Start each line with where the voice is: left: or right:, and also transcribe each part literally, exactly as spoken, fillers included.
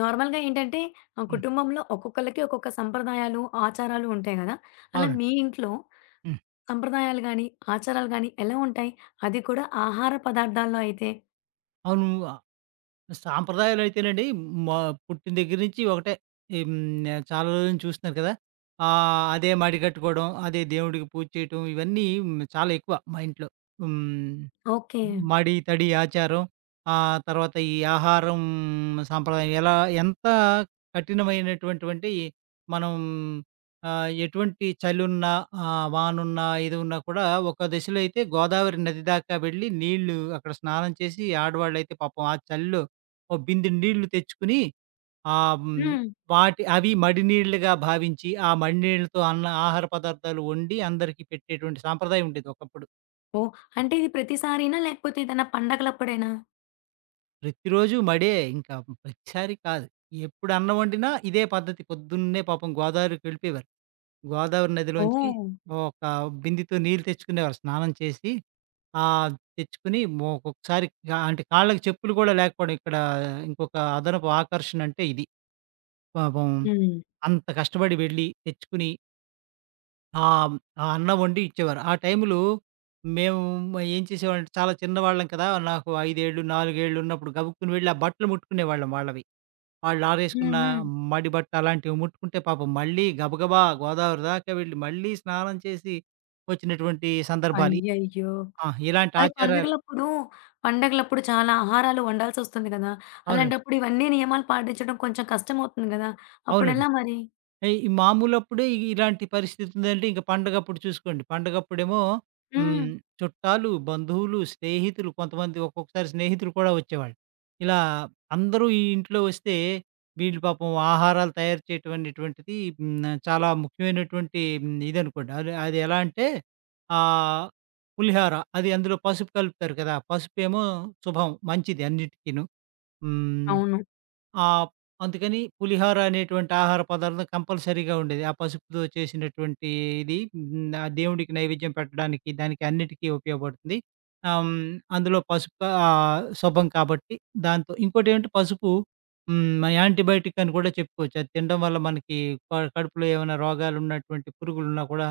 left: నార్మల్‌గా ఏంటంటే, ఆ
right: హ్మ్.
left: కుటుంబంలో ఒక్కొక్కళ్ళకి ఒక్కొక్క సంప్రదాయాలు, ఆచారాలు ఉంటాయి గదా! అలా
right: అవునండి.
left: మీ ఇంట్లో
right: హ్మ్.
left: సంప్రదాయాలు గాని, ఆచారాలు గాని ఎలా ఉంటాయి? అది కూడా ఆహార పదార్థాల్లో అయితే?
right: అవును. ఆహ్, సాంప్రదాయాలయితేనండి మా పుట్టిన దగ్గర నుంచి ఒకటే. హ్మ్. ఆహ్, చాలా రోజుల నుంచి చూస్తున్నారు కదా! ఆహ్, అదే మడి కట్టుకోవడం, అదే దేవుడికి పూజ చేయటం ఇవన్నీ ఉమ్, చాలా ఎక్కువ మా ఇంట్లో. హ్మ్.
left: ఓకే.
right: మడి, తడి ఆచారం. ఆహ్, తర్వాత ఈ ఆహారం సాంప్రదాయం ఎలా ఎంత కఠినమైనటువంటివంటే మనం ఆహ్, ఎటువంటి చలున్నా, ఆహ్, వానున్నా, ఇది ఉన్నా కూడా ఒక దశలో అయితే గోదావరి నది దాకా వెళ్ళి నీళ్ళు అక్కడ స్నానం చేసి ఆడవాళ్ళైతే పాపం ఆ చలిలో ఓ బిందెడు నీళ్లు తెచ్చుకొని, ఆహ్, హ్మ్,
left: హ్మ్.
right: వాటి అవి మడి నీళ్ళుగా భావించి ఆ మడి నీళ్ళతో అన్న ఆహార పదార్థాలు వండి అందరికీ పెట్టేటువంటి సాంప్రదాయం ఉండేది ఒకప్పుడు.
left: ఓహ్! అంటే ఇది ప్రతిసారీనా? లేకపోతే ఏదైనా పండగలప్పుడేనా?
right: ప్రతిరోజు మడే. ఇంకా ప్రతిసారి కాదు. ఎప్పుడు అన్నం వండినా ఇదే పద్ధతి. పొద్దున్నే పాపం గోదావరికి వెళ్ళిపోయేవారు. గోదావరి నదిలోంచి
left: ఓహ్!
right: ఒక బిందెతో నీళ్ళు తెచ్చుకునేవారు. స్నానం చేసి, ఆహ్, తెచ్చుకొని మొ ఒక్కొక్కసారి కా అంటే కాళ్ళకి చెప్పులు కూడా లేకపోవడం ఇక్కడ ఇంకొక అదనపు ఆకర్షణ అంటే ఇది. పాపం
left: హ్మ్.
right: అంత కష్టపడి వెళ్ళి తెచ్చుకుని, ఆహ్, ఆ అన్నం వండి ఇచ్చేవారు. ఆ టైంలో మేము ఏం చేసేవాళ్ళంటే చాలా చిన్నవాళ్ళం కదా! నాకు అయిదు ఏళ్ళు, నాలుగు ఏళ్ళు ఉన్నప్పుడు గబుక్కున వెళ్ళి ఆ బట్టలు ముట్టుకునేవాళ్ళం వాళ్ళవి.
left: హ్మ్.
right: ఆళ్ళారేసుకున్న
left: హ్మ్.
right: మడి బట్ట అలాంటివి ముట్టుకుంటే పాపం మళ్ళీ గబగబా గోదావరి దాకా వెళ్ళి మళ్ళీ స్నానం చేసి వచ్చినటువంటి సందర్భాలు.
left: అయ్యయ్యో!
right: ఆ! ఇలాంటి
left: మరి
right: ఆచారాలు.
left: పండగలప్పుడు, పండగలప్పుడు చాలా ఆహారాలు వండాల్సొస్తుంది గదా!
right: అవునండి.
left: అలాంటప్పుడు ఇవన్నీ నియమాలు పాటించడం కొంచెం కష్టమవుతుంది గదా!
right: అవునండి.
left: అప్పుడెలా మరి?
right: ఈ ఈ మామూలప్పుడే ఇ ఇలాంటి పరిస్థితి ఉందంటే ఇంక పండగప్పుడు చూసుకోండి. పండగప్పుడేమో
left: హ్మ్.
right: హ్మ్. చుట్టాలు, బంధువులు, స్నేహితులు, కొంతమంది ఒక్కొక్కసారి స్నేహితులు కూడా వచ్చేవాళ్ళు. ఇలా అందరూ ఈ ఇంట్లో వస్తే వీళ్ళు పాపం ఆహారాలు తయారు చేయటం అనేటువంటిది హ్మ్. చాలా ముఖ్యమైనటువంటి హ్మ్. ఇదనుకోండి. అది అది ఎలా అంటే ఆహ్, పులిహోర, అది అందులో పసుపు కలుపుతారు కదా! పసుపేమో శుభం, మంచిది అన్నిటికీను. హ్మ్.
left: అవును.
right: ఆ! అందుకని పులిహోర అనేటువంటి ఆహార పదార్థం కంపల్సరీగా ఉండేది. ఆ పసుపుతో చేసినటువంటి ఇది, హ్మ్. ఆ దేవుడికి నైవేద్యం పెట్టడానికి, దానికి అన్నిటికీ ఉపయోగపడుతుంది. ఆహ్, హ్మ్. అందులో పసుపు, ఆహ్, శుభం కాబట్టి దాంతో ఇంకోటేంటంటే పసుపు హ్మ్. యాంటీబయాటిక్ అని కూడా చెప్పుకోవచ్చు. అది తినడం వల్ల మనకి క కడుపులో ఏమైనా రోగాలున్నటువంటి పురుగులున్నా కూడా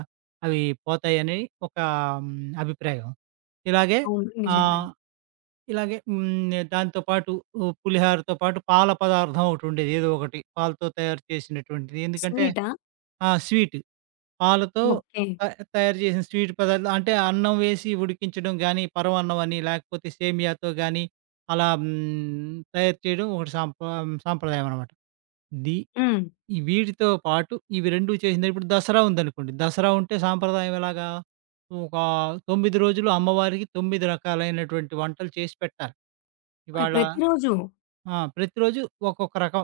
right: అవి పోతాయని ఒక హ్మ్. అభిప్రాయం. ఇలాగే
left: అవును,
right: ఆహ్
left: నిజంగానే.
right: ఇలాగే హ్మ్. దాంతో పాటు ఓ పులిహోరతో పాటు పాల పదార్థం ఒకటుండేది. ఏదో ఒకటి పాలతో తయారు చేసినటువంటిది. ఎందుకంటే
left: స్వీటా?
right: ఆ! స్వీట్. పాలతో
left: ఓకే.
right: త తయారు చేసిన స్వీట్ పదార్థం అంటే అన్నం వేసి ఉడికించడం గానీ, పరమాన్నం అని, లేకపోతే సేమియాతో గానీ అలా హ్మ్. తయారు చేయడం ఒకటి సాంప్ర సాంప్రదాయం అనమాట. ది
left: హ్మ్.
right: ఈ వీటితో పాటు ఇవి రెండు చేసింది. ఇప్పుడు దసరా ఉందనుకోండి. దసరా ఉంటే సాంప్రదాయం ఎలాగా ఒక తొమ్మిది రోజులు అమ్మవారికి తొమ్మిది రకాలైనటువంటి వంటలు చేసి పెట్టాలి.
left: ఓహ్!
right: ఇవాళ
left: ప్రతిరోజు.
right: ఆ! ప్రతిరోజు ఒక్కొక్క రకం.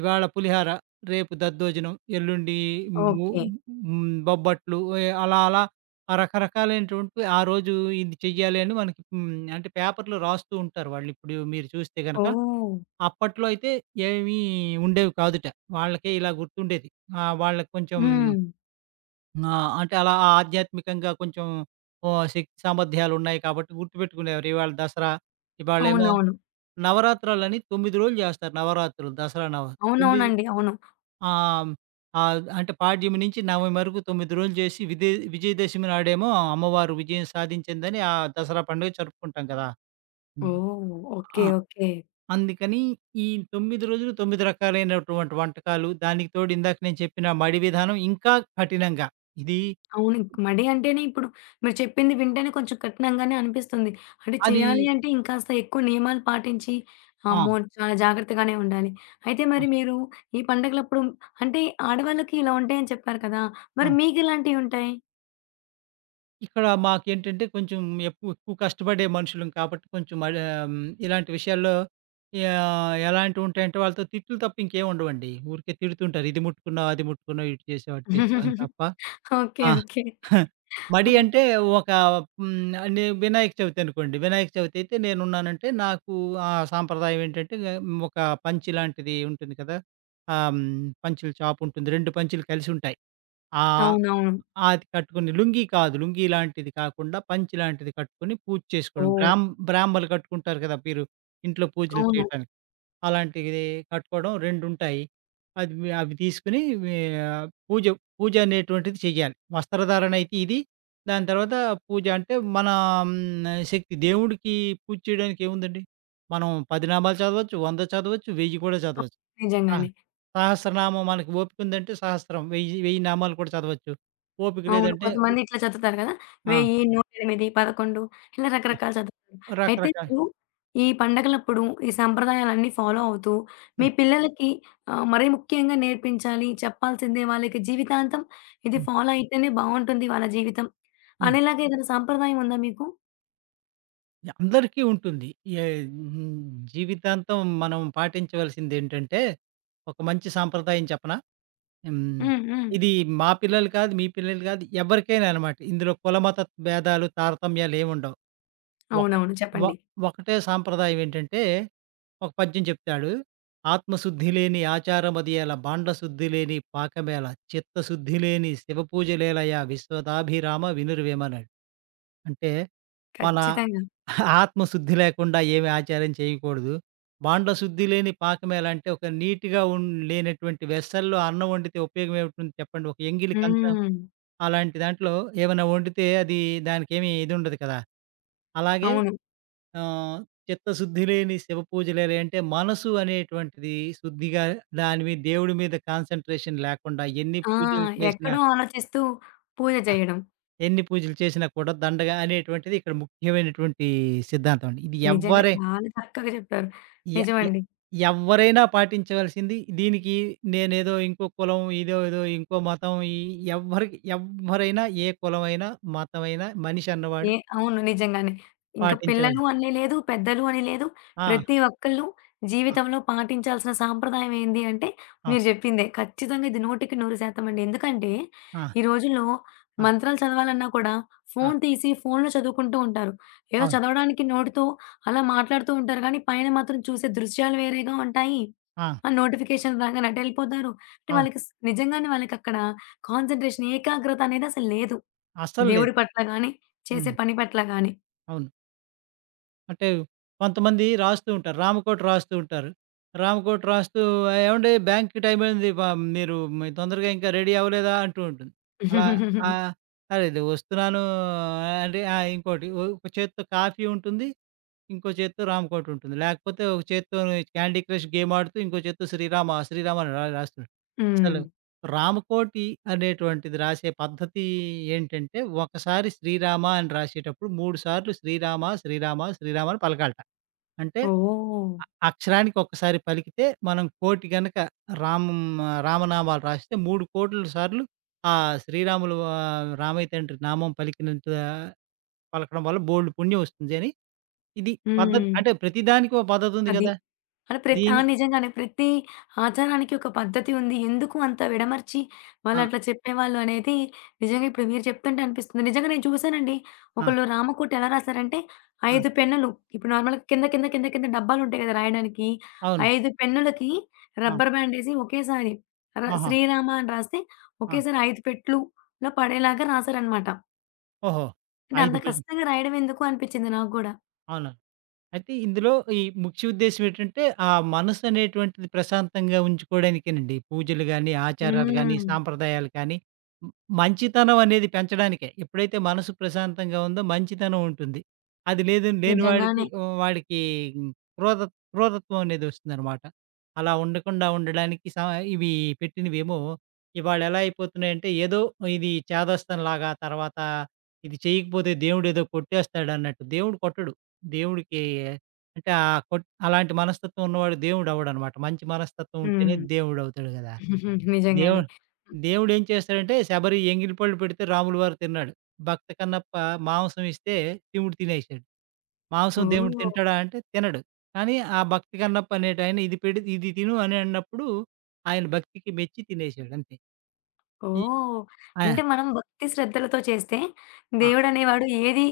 right: ఇవాళ పులిహార, రేపు దద్దోజనం, ఎల్లుండి ము
left: ఓకే.
right: హ్మ్, బొబ్బట్లు, ఎ అలా అలా ఆ రకరకాలైనటువంటివి ఆ రోజు ఇది చెయ్యాలి అని మనకి, హ్మ్, అంటే పేపర్‌లో రాస్తూ ఉంటారు వాళ్ళు. ఇప్పుడు మీరు చూస్తే గనక,
left: ఓహ్!
right: అప్పట్లో అయితే ఏమీ ఉండేవి కాదుట. వాళ్ళకే ఇలా గుర్తుండేది. ఆహ్, వాళ్ళకి కొంచెం
left: హ్మ్.
right: ఆ! అంటే అలా ఆ ఆధ్యాత్మికంగా కొంచెం ఓ శక్తి సామర్థ్యాలున్నాయి కాబట్టి గుర్తుపెట్టుకునేవారు. ఇవాళ దసరా, ఇవాళేమో
left: అవునవును.
right: నవరాత్రులని తొమ్మిది రోజులు జేస్తారు. నవరాత్రులు, దసరా నవ 9
left: అవునవునండి, అవును.
right: ఆహ్, ఆహ్, అంటే పాడ్యమి నుంచి నవమి వరకు తొమ్మిది రోజులు చేసి విదే విజయదశమి నాడేమో అమ్మవారు విజయం సాధించిందని ఆ దసరా పండుగ జరుపుకుంటాం కదా! హ్మ్.
left: ఓహ్! ఓకే.
right: ఆ!
left: ఓకే.
right: అందుకని ఈ తొమ్మిది రోజులు తొమ్మిది రకాలైనటువంటి వంటకాలు, దానికి తోడు ఇందాక నేను చెప్పిన మడి విధానం ఇంకా కఠినంగా ఇది
left: అవును. ఇంక మడి అంటేనే ఇప్పుడు మీరు చెప్పింది వింటేనే కొంచెం కఠినంగానే అనిపిస్తుంది. అంటే
right: అది
left: చేయాలి అంటే ఇంకాస్త ఎక్కువ నియమాలు పాటించి,
right: ఆ!
left: అమ్మో! చాలా జాగ్రత్తగానే ఉండాలి. అయితే
right: ఆ!
left: మరి మీరు ఈ పండగలప్పుడు అంటే ఆడవాళ్ళకి ఇలా ఉంటాయని చెప్పారు కదా!
right: ఆ!
left: మరి మీకెలాంటియుంటాయి?
right: ఇక్కడ మాకేంటంటే కొంచెం ఎక్కువ ఎక్కువ కష్టపడే మనుషులం కాబట్టి కొంచెం మరి, ఆమ్, ఇలాంటి విషయాల్లో యా- ఎలాంటివి ఉంటాయంటే వాళ్ళతో తిట్లు తప్ప ఇంకేం ఉండవండి. ఊరికే తిడుతుంటారు, ఇది ముట్టుకున్నావు, అది ముట్టుకున్నావు, ఇటు చేసావు, అటు చేసావు అని తప్ప.
left: ఓకే.
right: ఆ,
left: ఓకే.
right: మడి
left: హ్మ్.
right: అంటే ఒక మ్, అన్ని వినాయక చవితి అనుకోండి. వినాయక చవితి అయితే నేనున్నానంటే నాకు ఆ సాంప్రదాయం ఏంటంటే మ్, ఒక పంచి లాంటిది ఉంటుంది కదా, ఆ, మ్, పంచుల చాపు ఉంటుంది, రెండు పంచులు కలిసి ఉంటాయి. ఆహ్,
left: అవునవును.
right: అది కట్టుకుని, లుంగీ కాదు. లుంగీ లాంటిది కాకుండా పంచె లాంటిది కట్టుకొని పూజ చేసుకోవడం.
left: ఓహ్!
right: బ్రాహ్మ్ బ్రాహ్మలు కట్టుకుంటారు కదా! మీరు ఇంట్లో పూజలు
left: అవును,
right: చేయటానికి. అలాంటిది కట్టుకోవడం రెండు ఉంటాయి. అది వి అవి తీసుకొని వే పూజ పూజ అనేటువంటిది చెయ్యాలి. వస్త్రధారణ అయితే ఇది. దాని తర్వాత పూజ అంటే మన హ్మ్, శక్తి, దేవుడికి పూజ చేయడానికి ఏముందండి? మనం పది నామాలు చదవచ్చు, వంద చదవచ్చు, వెయ్యి కూడా చదవచ్చు. ఆ!
left: నిజంగానే.
right: సహస్రనామం మనకి ఓపికుందంటే సహస్రం. వెయ్యి, వెయ్యి నామాలు కూడా చదవచ్చు. ఓపిక
left: అవును,
right: లేదంటే ఉ
left: కొంతమంది ఇట్లా చదువుతారు కదా!
right: ఆ!
left: వెయ్యి, నూట ఎనిమిది, పదకొండు ఇలా
right: ఆ!
left: రకరకాలు చదువుతారు. అయితే
right: రకరకాల
left: మీరు ఈ పండగలప్పుడు ఈ సంప్రదాయాలన్నీ ఫాలో అవుతూ మీ
right: హ్మ్.
left: పిల్లలకి ఆహ్, మరీ ముఖ్యంగా నేర్పించాలి, చెప్పాల్సిందే వాళ్ళకి జీవితాంతం ఇది
right: హ్మ్.
left: ఫాలో అయితేనే బావుంటుంది వాళ్ళ జీవితం
right: హ్మ్.
left: అనేలాగా ఏదైనా సంప్రదాయం ఉందా మీకు?
right: అందరికీ ఉంటుంది. ఏ హ్మ్. జీవితాంతం మనం పాటించవలసిందేంటంటే, ఒక మంచి సాంప్రదాయం చెప్పనా? హ్మ్.
left: హ్మ్. హ్మ్.
right: ఇది మా పిల్లలు కాదు, మీ పిల్లలు కాదు, ఎవరికైనా అనమాట. ఇందులో కుల, మత భేదాలు, తారతమ్యాలేముండవు. ఒకట్
left: అవునవును,
right: ఒ
left: చెప్పండి.
right: ఒకటే సాంప్రదాయం ఏంటంటే, ఒక పద్యం చెప్తాడు. "ఆత్మశుద్ధి లేని ఆచారమదియల, బాండశుద్ధి లేని పాకమేల, చిత్తశుద్ధి లేని శివపూజలేలయా, విశ్వదాభిరామ వినురవేమన్నాడు. అంటే మన
left: ఖచ్చితంగా.
right: ఆత్మశుద్ధి లేకుండా ఏమి ఆచారం చేయకూడదు. బాండశుద్ధి లేని పాకమేల అంటే ఒక నీట్‌గా ఉన్ లేనటువంటి వెస్సల్లో అన్నం వండితే ఉపయోగం ఏముంటుంది చెప్పండి. ఒక ఎంగిలి కంచం,
left: హ్మ్.
right: అలాంటి దాంట్లో ఏమైనా వండితే అది, దానికేమి ఇదుండదు కదా! అలాగే
left: అవును.
right: ఆహ్, చిత్తశుద్ధి లేని శివ పూజలే అంటే మనసు అనేటువంటిది శుద్ధిగా, దాని మీద దేవుడి మీద కాన్సంట్రేషన్ లేకుండా ఎన్ని
left: ఆ!
right: పూజలు చేసినా,
left: ఎక్కడో ఆలోచిస్తూ పూజ చేయడం.
right: ఎన్ని పూజలు చేసినా కూడా దండగ అనేటువంటిది ఇక్కడ ముఖ్యమైనటువంటి సిద్ధాంతం అండి. ఇది
left: నిజంగా
right: ఎవ్వరే
left: చాలా చక్కగా చెప్పారు.
right: ఎ ఎ
left: నిజమండి.
right: ఎవ్వరైనా పాటించవలసింది. దీనికి నేనేదో ఇంకో కులం, ఇదో ఏదో ఇంకో మతం ఈ ఎవ్వరికి ఎవ్వరైనా ఏ కులమైనా, మతమైనా, మనిషి అన్నవాడు
left: ఏ అవును, నిజంగానే. ఇంక పిల్లలు
right: పాటించవలసింది.
left: అని లేదు, పెద్దలు అని లేదు.
right: ఆ!
left: ప్రతి ఒక్కళ్ళు
right: ఆ!
left: జీవితంలో పాటించాల్సిన సాంప్రదాయం ఏంది అంటే,
right: ఆ!
left: మీరు జెప్పిందే. ఖచ్చితంగా ఇది నూటికి నూరు శాతం అండి. ఎందుకంటే,
right: ఆ!
left: ఈ రోజుల్లో
right: ఆ!
left: మంత్రాలు చదవాలన్నా కూడా
right: ఆ!
left: ఫోను తీసి ఫోనులో చదువుకుంటూ ఉంటారు. ఏదో
right: అవును.
left: చదవడానికి నోటితో అలా మాట్లాడుతూ ఉంటారు గానీ, పైన మాత్రం చూసే దృశ్యాలు వేరేగా ఉంటాయి.
right: ఆ!
left: ఆ నోటిఫికేషన్ రాగానే అటెళ్ళిపోతారు. అంటే
right: అవును.
left: వాళ్ళకి స్ నిజంగానే వాళ్ళకక్కడ కాన్సంట్రేషన్, ఏకాగ్రత అనేది అసలు లేదు.
right: అస్సలు
left: దేవుడి
right: లేదు.
left: పట్ల గాని
right: హ్మ్.
left: చేసే పని పట్ల గాని.
right: అవును. అంటే కొంతమంది రాస్తూ ఉంటారు. రామకోటి రాస్తూ ఉంటారు. రామకోటి రాస్తూ, "ఏవండీ, బ్యాంక్‌కి టైమ్ అయింది. ప మీరు మీ తొందరగా ఇంకా రెడీ అవ్వలేదా?" అంటూ ఉంటుంది. అలా, ఆహ్, "అరె, వస్తున్నాను." ఆ, అంటే, ఆహ్, ఇంకోటి ఓ- ఒక చేత్తో కాఫీ ఉంటుంది. ఇంకో చేత్తో రామ్‌కోటి ఉంటుంది. లేకపోతే ఒక చేత్తో క్యాండీ క్రష్ గేమ్ ఆడుతూ, ఇంకో చేత్తో శ్రీరామ, శ్రీరామ అని రా రాస్తున్నాడు.
left: హ్మ్.
right: అసలు రామకోటి అనేటువంటిది రాసే పద్ధతి ఏంటంటే, ఒకసారి శ్రీరామ అని రాసేటప్పుడు మూడు సార్లు శ్రీరామ, శ్రీరామ, శ్రీరామ అని పలకాలట. అంటే
left: ఓహ్!
right: అ అక్షరానికి ఒక్కసారి పలికితే మనం కోటి గనక రామ్ రామనామాలు రాస్తే మూడు వందల కోట్ల సార్లు ఆ శ్రీరాములు, ఆహ్, రామయ్య తండ్రి నామం పలికినంత పలకడం వల్ల బోలెడు పుణ్యం వస్తుంది అని, ఇది పద్ధతి.
left: హ్మ్.
right: అంటే ప్రతిదానికి ఒక పద్ధతుంది
left: అది.
right: గదా!
left: అంటే ప్రతి ఆ!
right: దీని
left: నిజంగానే ప్రతి ఆచారానికి ఒక పద్ధతి ఉంది. ఎందుకు అంత విడమర్చి
right: ఆ!
left: వాళ్ళట్లా చెప్పేవాళ్ళు అనేది నిజంగా ఇప్పుడు మీరు చెప్తుంటే అనిపిస్తుంది. నిజంగా నేను చూసానండి.
right: ఆ!
left: ఒకళ్ళు రామకోట ఎలా రాసారంటే
right: ఆ!
left: ఐదు పెన్నులు ఇప్పుడు నార్మల్‌గా కింద కింద కింద కింద డబ్బాలుంటాయి కదా! రాయడానికి.
right: అవును.
left: ఐదు పెన్నులకి
right: ఆ!
left: రబ్బర్ బ్యాండేసి ఒకేసారి ర
right: ఆహా!
left: శ్రీరామ అని రాస్తే
right: ఆ!
left: ఒకేసారి ఐదు పెట్లులో పడేలాగా రాసారనమాట.
right: ఓహో!
left: అంటే అంత
right: అయిదు పెన్.
left: కష్టంగా రాయడం ఎందుకు అనిపిచ్చింది నాకు గూడా.
right: అవును. అయితే ఇందులో ఈ ముఖ్య ఉద్దేశ్యం ఏంటంటే, ఆ మనసు అనేటువంటిది ప్రశాంతంగా ఉంచుకోవడానికేనండి. పూజలు గాని, ఆచారాలు గాని,
left: హ్మ్.
right: సాంప్రదాయాలు కానీ, మ్ మంచితనం అనేది పెంచడానికే. ఎప్పుడైతే మనసు ప్రశాంతంగా ఉందో మంచితనం ఉంటుంది. అది లేదు లేని వాడికి,
left: నిజంగానే.
right: ఆహ్, వాడికి క్రోధ క్రోధత్వం అనేది వస్తుందనమాట. అలా ఉండకుండా ఉండడానికి సా ఇవి పెట్టినవేమో. ఇవాళ ఎలా అయిపోతున్నాయంటే, ఏదో ఇది చేదస్తంలాగా, తర్వాత ఇది చేయకపోతే దేవుడేదో కొట్టేస్తాడన్నట్టు. దేవుడు కొట్టడు. దేవుడికి అంటే ఆ కొట్ అలాంటి మనస్తత్వం ఉన్నవాడు దేవుడు అవ్వడనమాట. మంచి మనస్తత్వం ఉంటేనే
left: హ్మ్.
right: దేవుడవుతాడు గదా! దేవు
left: నిజంగానే.
right: దేవుడేం చేస్తాడంటే శబరి ఎంగిలిపళ్ళు పెడితే రాములు వారు తిన్నాడు. భక్త కన్నప్ప మాంసం ఇస్తే శివుడు తినేసాడు. మాంసం దేవుడు
left: ఓహ్!
right: తింటాడా అంటే తినడు. కానీ ఆ భక్తి కన్నప్ప అనేటాయన ఇది పెడి "ఇది తిను" అని అన్నప్పుడు ఆయన భక్తికి మెచ్చి తినేసాడు, అంతే. ఈ
left: ఓహ్!
right: ఆ!
left: అంటే మనం భక్తి శ్రద్ధలతో చేస్తే
right: ఆ!
left: దేవుడనేవాడు ఏది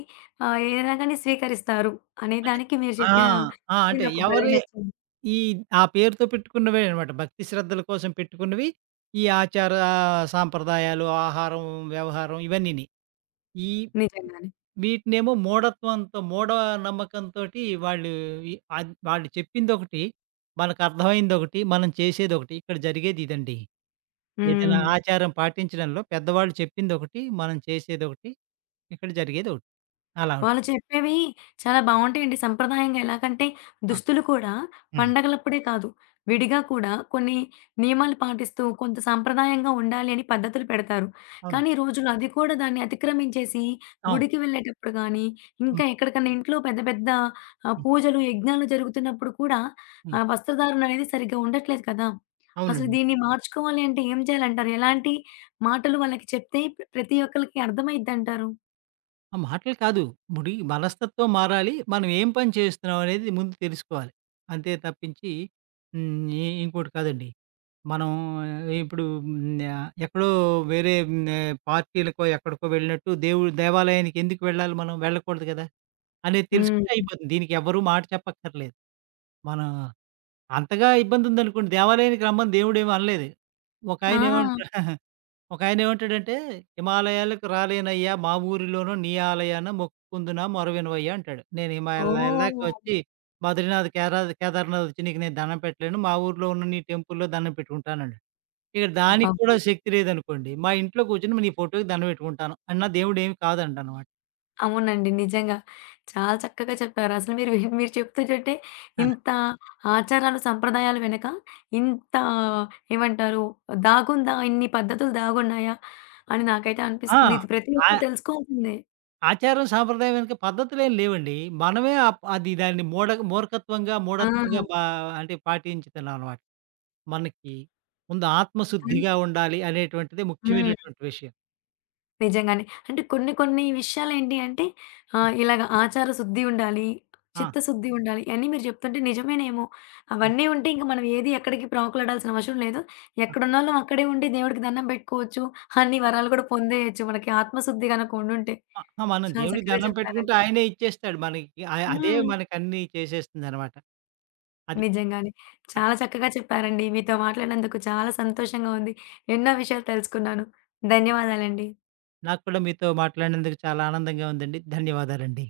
left: ఆహ్, ఏదైనా గాని స్వీకరిస్తారు అనే
right: అంటే
left: దానికి మీరు
right: ఆ!
left: చెప్పిన
right: ఆ!
left: ఇది
right: అంటే
left: నాకు భలే
right: ఎవరి
left: నచ్చింది.
right: ఈ ఆ పేరుతో పెట్టుకున్నవే అనమాట. భక్తి శ్రద్ధల కోసం పెట్టుకున్నవి ఈ ఆచార సాంప్రదాయాలు, ఆహారం, వ్యవహారం, ఇవన్నీని. ఈ
left: నిజంగానే.
right: వీటినేమో మూఢత్వంతో, మూఢ నమ్మకంతోటి వాళ్ళు ఈ అద్ వాళ్ళు చెప్పిందొకటి, మనకర్థమైందొకటి, మనం చేసేదొకటి. ఇక్కడ జరిగేది ఇదండి. ఏదైనా
left: హ్మ్.
right: ఆచారం పాటించడంలో పెద్దవాళ్ళు చెప్పిందొకటి, మనం చేసేదొకటి, ఇక్కడ జరిగేదొకటి. అలా ఉంటుంది.
left: వాళ్ళు చెప్పేవి చాలా బావుంటాయండి. సంప్రదాయంగా ఎలాగంటే
right: ఆ!
left: దుస్తులు కూడా
right: హ్మ్.
left: పండగలప్పుడే కాదు, విడిగా కూడా కొన్ని నియమాలు పాటిస్తూ కొంత సాంప్రదాయంగా ఉండాలి అని పద్ధతులు పెడతారు. కానీ,
right: అవునండి.
left: ఈ రోజుల్లో అది కూడా దాన్ని అతిక్రమించేసి
right: అవును.
left: గుడికి వెళ్ళేటప్పుడు గానీ, ఇంకా
right: హ్మ్.
left: ఎక్కడికన్నా ఇంట్లో పెద్ద పెద్ద ఆహ్,
right: హ్మ్.
left: పూజలు, యజ్ఞాలు జరుగుతున్నప్పుడు కూడా
right: హ్మ్.
left: ఆహ్, వస్త్రధారణ అనేది సరిగ్గా ఉండట్లేదు కదా! అసలు
right: అవునండి.
left: దీన్ని మార్చుకోవాలి అంటే ఏం చేయాలంటారు? ఎలాంటి మాటలు వాళ్ళకి చెప్తే ప్ర ప్రతి ఒక్కళ్ళకి అర్థమైద్దంటారు?
right: ఆ! మాటలు కాదు. ముడి మనస్తత్వం మారాలి. మనం ఏం పని చేస్తున్నాం అనేది ముందు తెలుసుకోవాలి. అంతే తప్పించి హ్మ్. ఇ ఇంకోటి కాదండి. మనం ఆ, ఇప్పుడు హ్మ్. ఆహ్, ఎక్కడో వేరే, హ్మ్. ఆహ్, పార్టీలకో ఎక్కడికో వెళ్ళినట్టు దేవుడు, దేవాలయానికి ఎందుకు వెళ్ళాలి మనం? వెళ్ళకూడదు కదా అనేది
left: హ్మ్.
right: తెలుసుకుంటే అయిపోతుంది. దీనికి ఎవ్వరూ మాట చెప్పక్కర్లేదు. మనం అంతగా ఇబ్బంది ఉందనుకోండి, దేవాలయానికి రమ్మని దేవుడేమి అనలేదు.
left: ఆ!
right: ఒకాయనేమంటా ఒకాయనేమంటాడంటే, "హిమాలయాలకు రాలేనయ్యా, మా ఊరిలోనో నీ ఆలయాన మొక్కుకుందునా, మొరవినవయ్యా" అంటాడు. "నేను హ్మ్. హిమాలయాల దాకా
left: ఓహ్!
right: వచ్చి, బద్రీనాథ్, కేరాద్ కేదార్‌నాథ్ వచ్చి నీకు నేను దండం పెట్టలేను. మా ఊర్లో ఉన్న నీ టెంపుల్‌లో దండం పెట్టుకుంటానన్నాడు." ఇక దానికి
left: అబ్బబ్బా!
right: కూడా శక్తి లేదనుకోండి, మా ఇంట్లో కూర్చొని నీ ఫోటోకి దండం పెట్టుకుంటాను అన్నా దేవుడేమి కాదనడనమాట.
left: అవునండి, నిజంగా. చాలా చక్కగా చెప్పారు. అసలు మీరు మీరు చెప్తూ చెప్తే
right: ఆ!
left: ఇంత ఆచారాలు, సంప్రదాయాల వెనక ఇంత ఏమంటారు దాగుందా? ఇన్ని పద్ధతులు దాగున్నాయా అని నాకైతే అనిపిస్తుంది.
right: ఆ!
left: ఇది ప్రతి ఒక్కరు
right: ఆ
left: తెలుసుకోవాల్సిందే.
right: ఆచారం, సాంప్రదాయం వెనక పద్ధతులేం లేవండి. మనమే అప్ అది దాన్ని మూఢ మూర్ఖత్వంగా,
left: ఆ!
right: మూఢత్వంగా బా అంటే పాటించుతున్నామనమాట. మనకి ముందు
left: కానీ
right: ఆత్మశుద్ధిగా ఉండాలి అనేటువంటిది
left: హ్మ్.
right: ముఖ్యమైనటువంటి విషయం.
left: నిజంగానే. అంటే కొన్ని కొన్ని విషయాలేంటి అంటే ఆహ్, ఇలాగ ఆచార శుద్ధి ఉండాలి,
right: ఆ!
left: చిత్తశుద్ధి ఉండాలి ఇయన్నీ మీరు చెప్తుంటే నిజమేనేమో.
right: ఆ!
left: అవన్నీ ఉంటే ఇంక మనం ఏది ఎక్కడికి ప్రాకులాడాల్సిన అవసరం లేదు.
right: ఆ!
left: ఎక్కడున్నోళ్ళం అక్కడే ఉండి దేవుడికి దండం పెట్టుకోవచ్చు. అన్ని
right: ఆ!
left: వరాలు కూడా పొందేయొచ్చు మనకి ఆత్మశుద్ధి గనక ఉండుంటే.
right: ఆ! మనం
left: చాలా
right: దేవుడికి
left: చక్కగా
right: దండం పెట్టుకుంటే
left: చెప్పారండి.
right: ఆయనే ఇచ్చేస్తాడు మనకి. అ అదే
left: హ్మ్.
right: మనకన్నీ చేసేస్తుందనమాట. అది.
left: నిజంగానే.
right: ఆ,
left: చాలా చక్కగా చెప్పారండి. మీతో మాట్లాడినందుకు చాలా సంతోషంగా ఉంది. ఎన్నో విషయాలు తెలుసుకున్నాను. ధన్యవాదాలండి.
right: నాకు కూడా మీతో మాట్లాడినందుకు చాలా ఆనందంగా ఉందండి. ధన్యవాదాలండి.